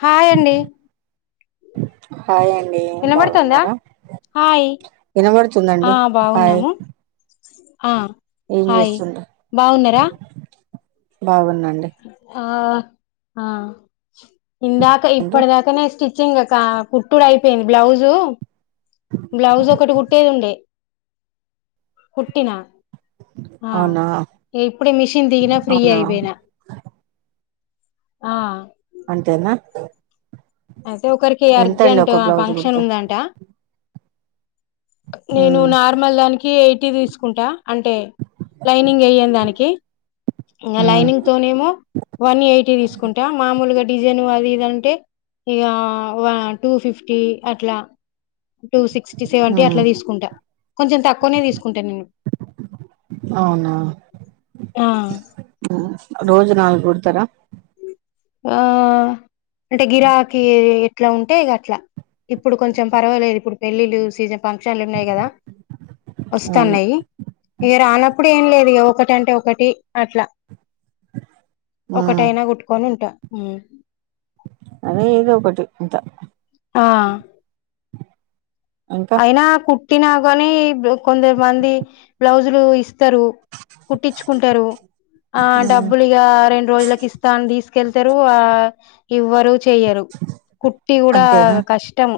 Hi అండి. Hi అండి, వినబడుతుందా బాగున్నారా. హాయ్ ఆ వినబడుతుందండి హాయ్. బాగున్నాము ఆ ఏం హాయ్ చేస్తుండ్రు బాగున్నారా. బాగున్నా అండి. ఆ ఆ. ఇందాక మీరు ఇప్పటిదాకానే స్టిచ్, చింగ్ ఒక కుట్టుడు అయిపోయింది. బ్లౌజు, బ్లౌజ్ ఒకటి కుట్టేది ఉండే. కుట్టిన. ఆ అవునా ఇగ్ ఇప్పుడే మిషన్ దిగినా, ఫ్రీ అవునా అయిపోయినా. ఆ అంతేనా. అయితే ఒకరికి ఎంతండి అర్జెంట్, ఒక ఆ బ్లౌజ్ ఫంక్షన్ కుడితే ఉందంట. నేను ఉమ్ నార్మల్ దానికి, ఎయిటీ తీసుకుంటా. అంటే, లైనింగ్ ఏయ్యనీదానికి. ఇంగా ఉమ్ లైనింగ్ తోనేమో, వన్ ఎయిటీ తీసుకుంటా, మామూల్ గా డిజైను అది, ఇదంటే ఇగా, వా టూ ఫిఫ్టీ అట్లా. టూ సిక్స్టీ, సెవెంటీ ఉమ్ అట్ల దిసుకుంటా. కొంచెం తక్కువనే తీసుకుంటా నేను. అవునా, ఆ రోజు నాలుగు కుడ్త్ తరా. యా. అంటే గిరాకిీ ఎట్లా ఉంటే ఇగ అట్లా. ఇప్పుడు కొంచెం పర్వాలేదు, ఇప్పుడు పెళ్ళిళ్ళు సీజన్. ఫంక్షలు ఉన్నాయి కదా అవునా ఓస్తాన్నాయి. ఇగా రానప్పుడు, టే ఏం లేదు ఇగ. ఒకటి అంటే ఒకటి అట్లా, ఉమ్ ఒకటైనా గుట్టుకొని ఉంట్ ట ఉమ్. అదే ఏదో ఒకటి ఇంత, ఆ. ఇంకా అయినా కుట్టినా గానీ, బు కొందమంది బ్లౌజులు ఇస్త్, త్తరు, కుట్టించుకుంటరు. ఆ ఉమ్ డబ్బులు ఇగ, రెండు రోజులకి ఇస్తా అని దిస్కెళ్తారు. ఆ ఇవ్వరు చెయ్యరు. కుట్టి గుడా అంతేనా కష్టమ్.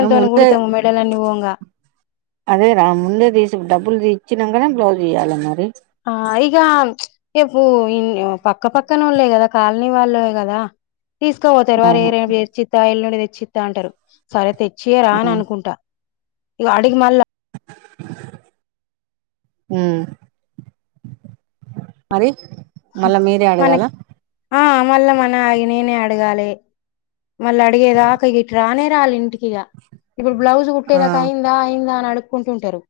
ఆ, గుడుతమ్, మెడలన్నీ పొంగా. అదే రా ముందే దిసుకు, డబ్బులు దిచ్చినంకనే బ్లౌజ్ ఇయ్యాల మరి. ఆ ఇగా, ఏపు ఇన్ ఆ పక్క పక్కన ఓళ్లే గదా, కాలనీ వాళ్ళే గదా. తీస్కవోతరు అరే అవును రేపు తెచ్చిత్తా, ఎల్లుండి తెచ్చిత్తా అంటారు. సరే తె చేయరా అని ఉమ్ అనుకుంటా. ఇగా అడిగి మల్ల [unintelligible] ఉమ్ మరి, మళ్ళ మీరే మనకి అడగాల? ఆ మళ్ళ మన ఇగ నేనే అడగాలే. మళ్ళ అడిగేదాక ఇగ ఇటు రానే రాల్ ఇంటికి. ఇగ. ఇప్పుడ్ బ్లౌజ్ ఆ కుట్టేదాక అయిందా, అయిందా అని అడుక్కుంటుంటరు.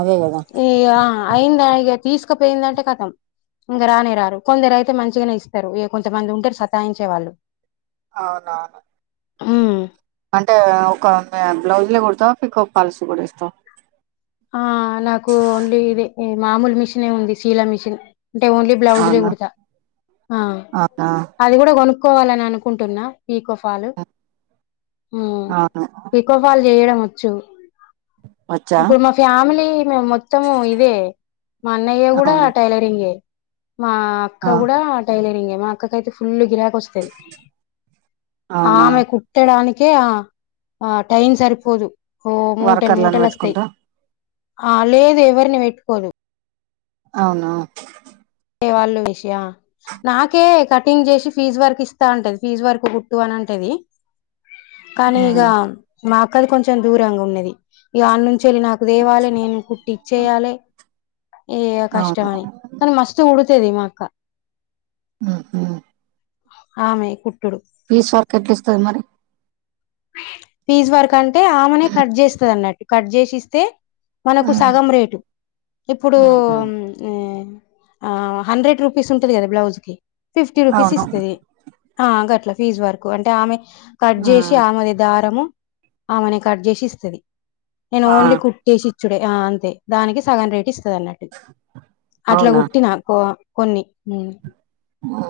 అదే కదా ఇగ అయిందా, ఇగా తీసుకుపోయిందంటే కతం. ఇంగ రానే రారు. కొందరు అయితే మంచిగనే ఇస్తారు. ఇగ కొంతమంది ఉంటరు, సతాయించే వాళ్ళు. అవునవును. ఉమ్మ్. అంటే ఒక ఆమె బ్లౌజ్లే కుడ్తవ, పీకో ఫాల్స్ గుడా ఇస్తవా? ఆ నాకు ఓన్లీ ఇది, ఈ మామూలు మిషినే ఉంది, శీల మిషిన్. అంటే ఓన్లీ బ్లౌజ్లే అవునా గుడ్తా, ఆ అవునా అది గుడా కొనుక్ కోవాలని అనుకుంటున్నా పీకో ఫాల్, హు మ్, అవును పీకో ఫాలు చేయడం వచ్చు వచ్చా ఇప్పుడు మా ఫ్యామిలీ మేము మొత్తము ఇదే, మా అన్నయ్య కూడా అవును టైలరింగే మా అక్క ఆ కూడా టైలరింగే, మా అక్కకైతే ఫుల్ గిరాక్ కోస్తయ్ అవునా ఆమె కుట్టడాని కే ఆ ఆ టైం సరిపోదు, ఓ మూటలు వర్కర్లను మూటలస్తయ్ పెట్టుకుంటా ఆ లేదు ఎవరిని వెట్టుకోదు అవునా టే వాళ్ళు ష్య, నాకే కటింగ్ చేసి ఫీజ్ వర్క్ ఇస్తా అంటది, ఫీజ్ వర్క్ కుట్టు అని అంటది కానీ ఇగ, ఉమ్ మా అక్కది కొంచెం దూరంగ ఉన్నది ఇగ ఆన్నుం చ్చేలి నాకు దేవాలె, నేను కుట్టి ఇచ్చేయాలె, ఈగ అవును కష్టమే కానీ మస్త్ కుడుతది మా అక్క హుమ్ ఆమె కు పీస్ వర్క్ ఎట్ల ఇస్తది మరి ఫీజ్ వర్క్ అంటే ఆమెనే కట్ చేస్తది అన్నట్టు కట్ చేసిస్తే మనకు ఉమ్ సగం రేటు ఇప్పుడు ఉహు ఆ ఆ హండ్రెడ్ రూపీస్ ఉంటది కదా బ్లౌజ్ కి ఫిఫ్టీ రూపీస్ అవును ఇస్తది హ గట్ల ఫీజ్ వరకు అంటే ఆమె కట్ చేసి ఉమ్ ఆమెదే దారము ఆమెనే కట్ చేసి ఇస్తది నేను ఆ ఓన్లీ కుట్టేసి ఇచ్చుడే ఆ అంతే దానికి సగం రేట్ త్తదన్నట్టు అట్లా అవునా కుట్టినా కో కొన్ని నిను ఆ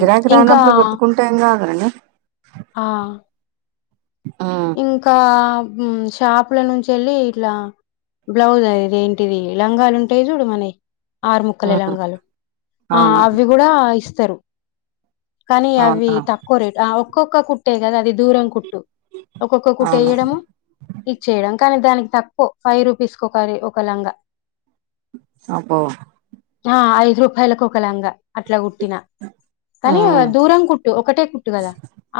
గిరాకి ఇంకా రానప్పుడు కొట్టుకుంటే ఏం కాద్ ఆ ఉమ్ ఇంకా మ్ షాపుల నుంచేళ్ళి ఇట్లా బ్లౌజ్ అ ఇది ఏంటిది లంగాలు ఉంటాయ్ చూడు మనై ఆరు ముక్కలయ్ ఉమ్ లంగాలు ఆ అవును అవి కూడా ఇస్తారు కానీ అవ్వి అవునా తక్కువ రేట్ ఆ ఒక్కొక్క కుట్టే కదా అది దూరం కుట్టు ఒక్కొక్కొ అవును కుటియ్యడంఇచ్చేయ్యడం కానీ దానికి తక్కువ ఫైవ్ రూపీస్కి ఒకకారి ఒక లంగా అబ్బో ఆ ఐదు రూపాయలకు ఒకలాంగా అట్లా కుట్టిన కానీ ఉమ్ దూరం కుట్టు ఒకటే కుట్టు కదా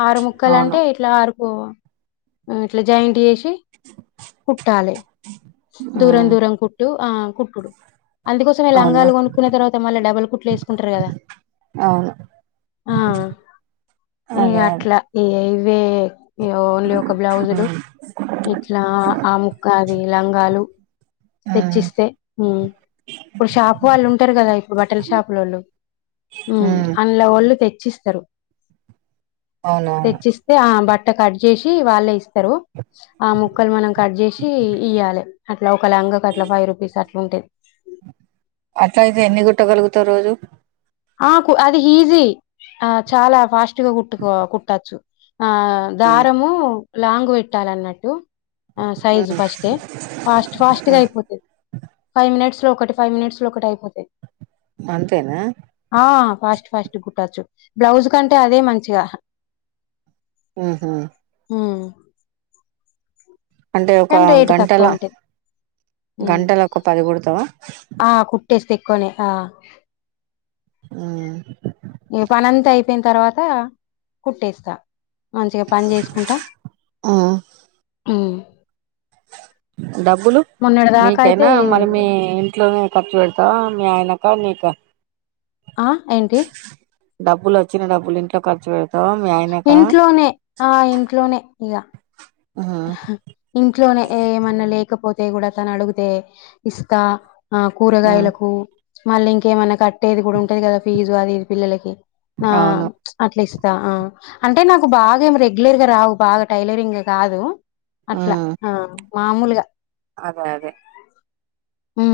ఆరు ముక్కలు అవును అంటే ఇట్లా ఆరు కు ఇట్లా జాయింట్ చేసి కుట్టాలే దూరం ఉమ్ దూరం కుట్టు ఆ కుట్టుడు అందుకోసమే అవునా లంగాలు కొనుక్కున్న తర్వాత మళ్ళీ డబ్బలు కుట్లు వేసుకుంటారు కదా అవును ఆ ఇగ అదే అదే అట్లా ఇగ ఇవ్వే ఇగ ఓన్లీ ఒక బ్లౌజులు ఉమ్ ఇట్లా ఆ ముక్క అది లంగాలు ఉమ్ తెచ్చిస్తే హు ఇప్పుడు షాప్ వాళ్ళు ఉంటారు కదా ఇప్పుడు బటల్ షాపులోళ్ళు హు ఉమ్ అందులోళ్ళు తెచ్ చ్చిస్తరు అవునవును తెచ్చిస్తే ఆ బట్ట చేసి వాళ్ళే ఇస్తారు ఆ ముక్కలు మనం కట్ చేసి ఇయాలే అట్లా ఒక లంగ కట్ ఫైవ్ రూపీస్ అట్ల ఉంటది అట్లా అయితే ఎన్ని గుట్టగలుగుతవ్ రోజు ఆ కు అది ఈజీ ఆ చాలా ఫాస్ట్ గా కుట్టుకో కుట్టచ్చు ఆ ఉమ్, దారము లాంగు పెట్టాలన్నట్టు ఆ సైజు ఫస్ట్ే ఫాస్ట్ ఫాస్ట్గా అయిపోతది ఫైవ్ మినిట్స్ లో ఒకటి ఫై్ినిట్స్ లో ఒకటైపోతై అంతేనా ఫాస్ట్ ఫాస్ట్గ కుట్టచ్చు బ్లౌజ్ కంటే అదే మంచిగా ఆహ హ అంటే ఒక కానీ రేటు గంటల తక్కువ ఉంటది గంటల ఒక పది కుడతావా ఆ కుట్టే తక్కనే ఆ ఆ ఇగ పనంత అయిపోయిన తర్వాత కుట్టేస్తా మంచిగా పని చేసుకుంటా ఉమ్ డబ్బులు మొన్నటి దాకా అయితే మీకేనా మరి మీ ఇంట్లోనే ఖర్చు పెడతవ మీ ఆయనక నీకా ఆ ఏంటి డబ్బులు వచ్చిన డబులు ఇంట్లో ఖర్చు పెడత ఇంట్లోనే ఆ ఇంట్లోనే ఇగ ఉమ్ ఇంట్లోనే ఏమన్నా లేకపోతే కూడా తను అడుగితే ఇస్తా ఆ ఉమ్ కూరగాయలకు మళ్ళీ ఇంకేమైనా కట్టేది కూడా ఉంటది కదా ఫీజు అదిది పిల్లలకి ఆ అవును అట్లీ అంటే నాకు బాగా ఏం రెగ్యులర్ గా రావు బాగా టైలరింగ్ కాదు అట్లా ఉమ్ ఆ మామూలుగా అదే అదే హూ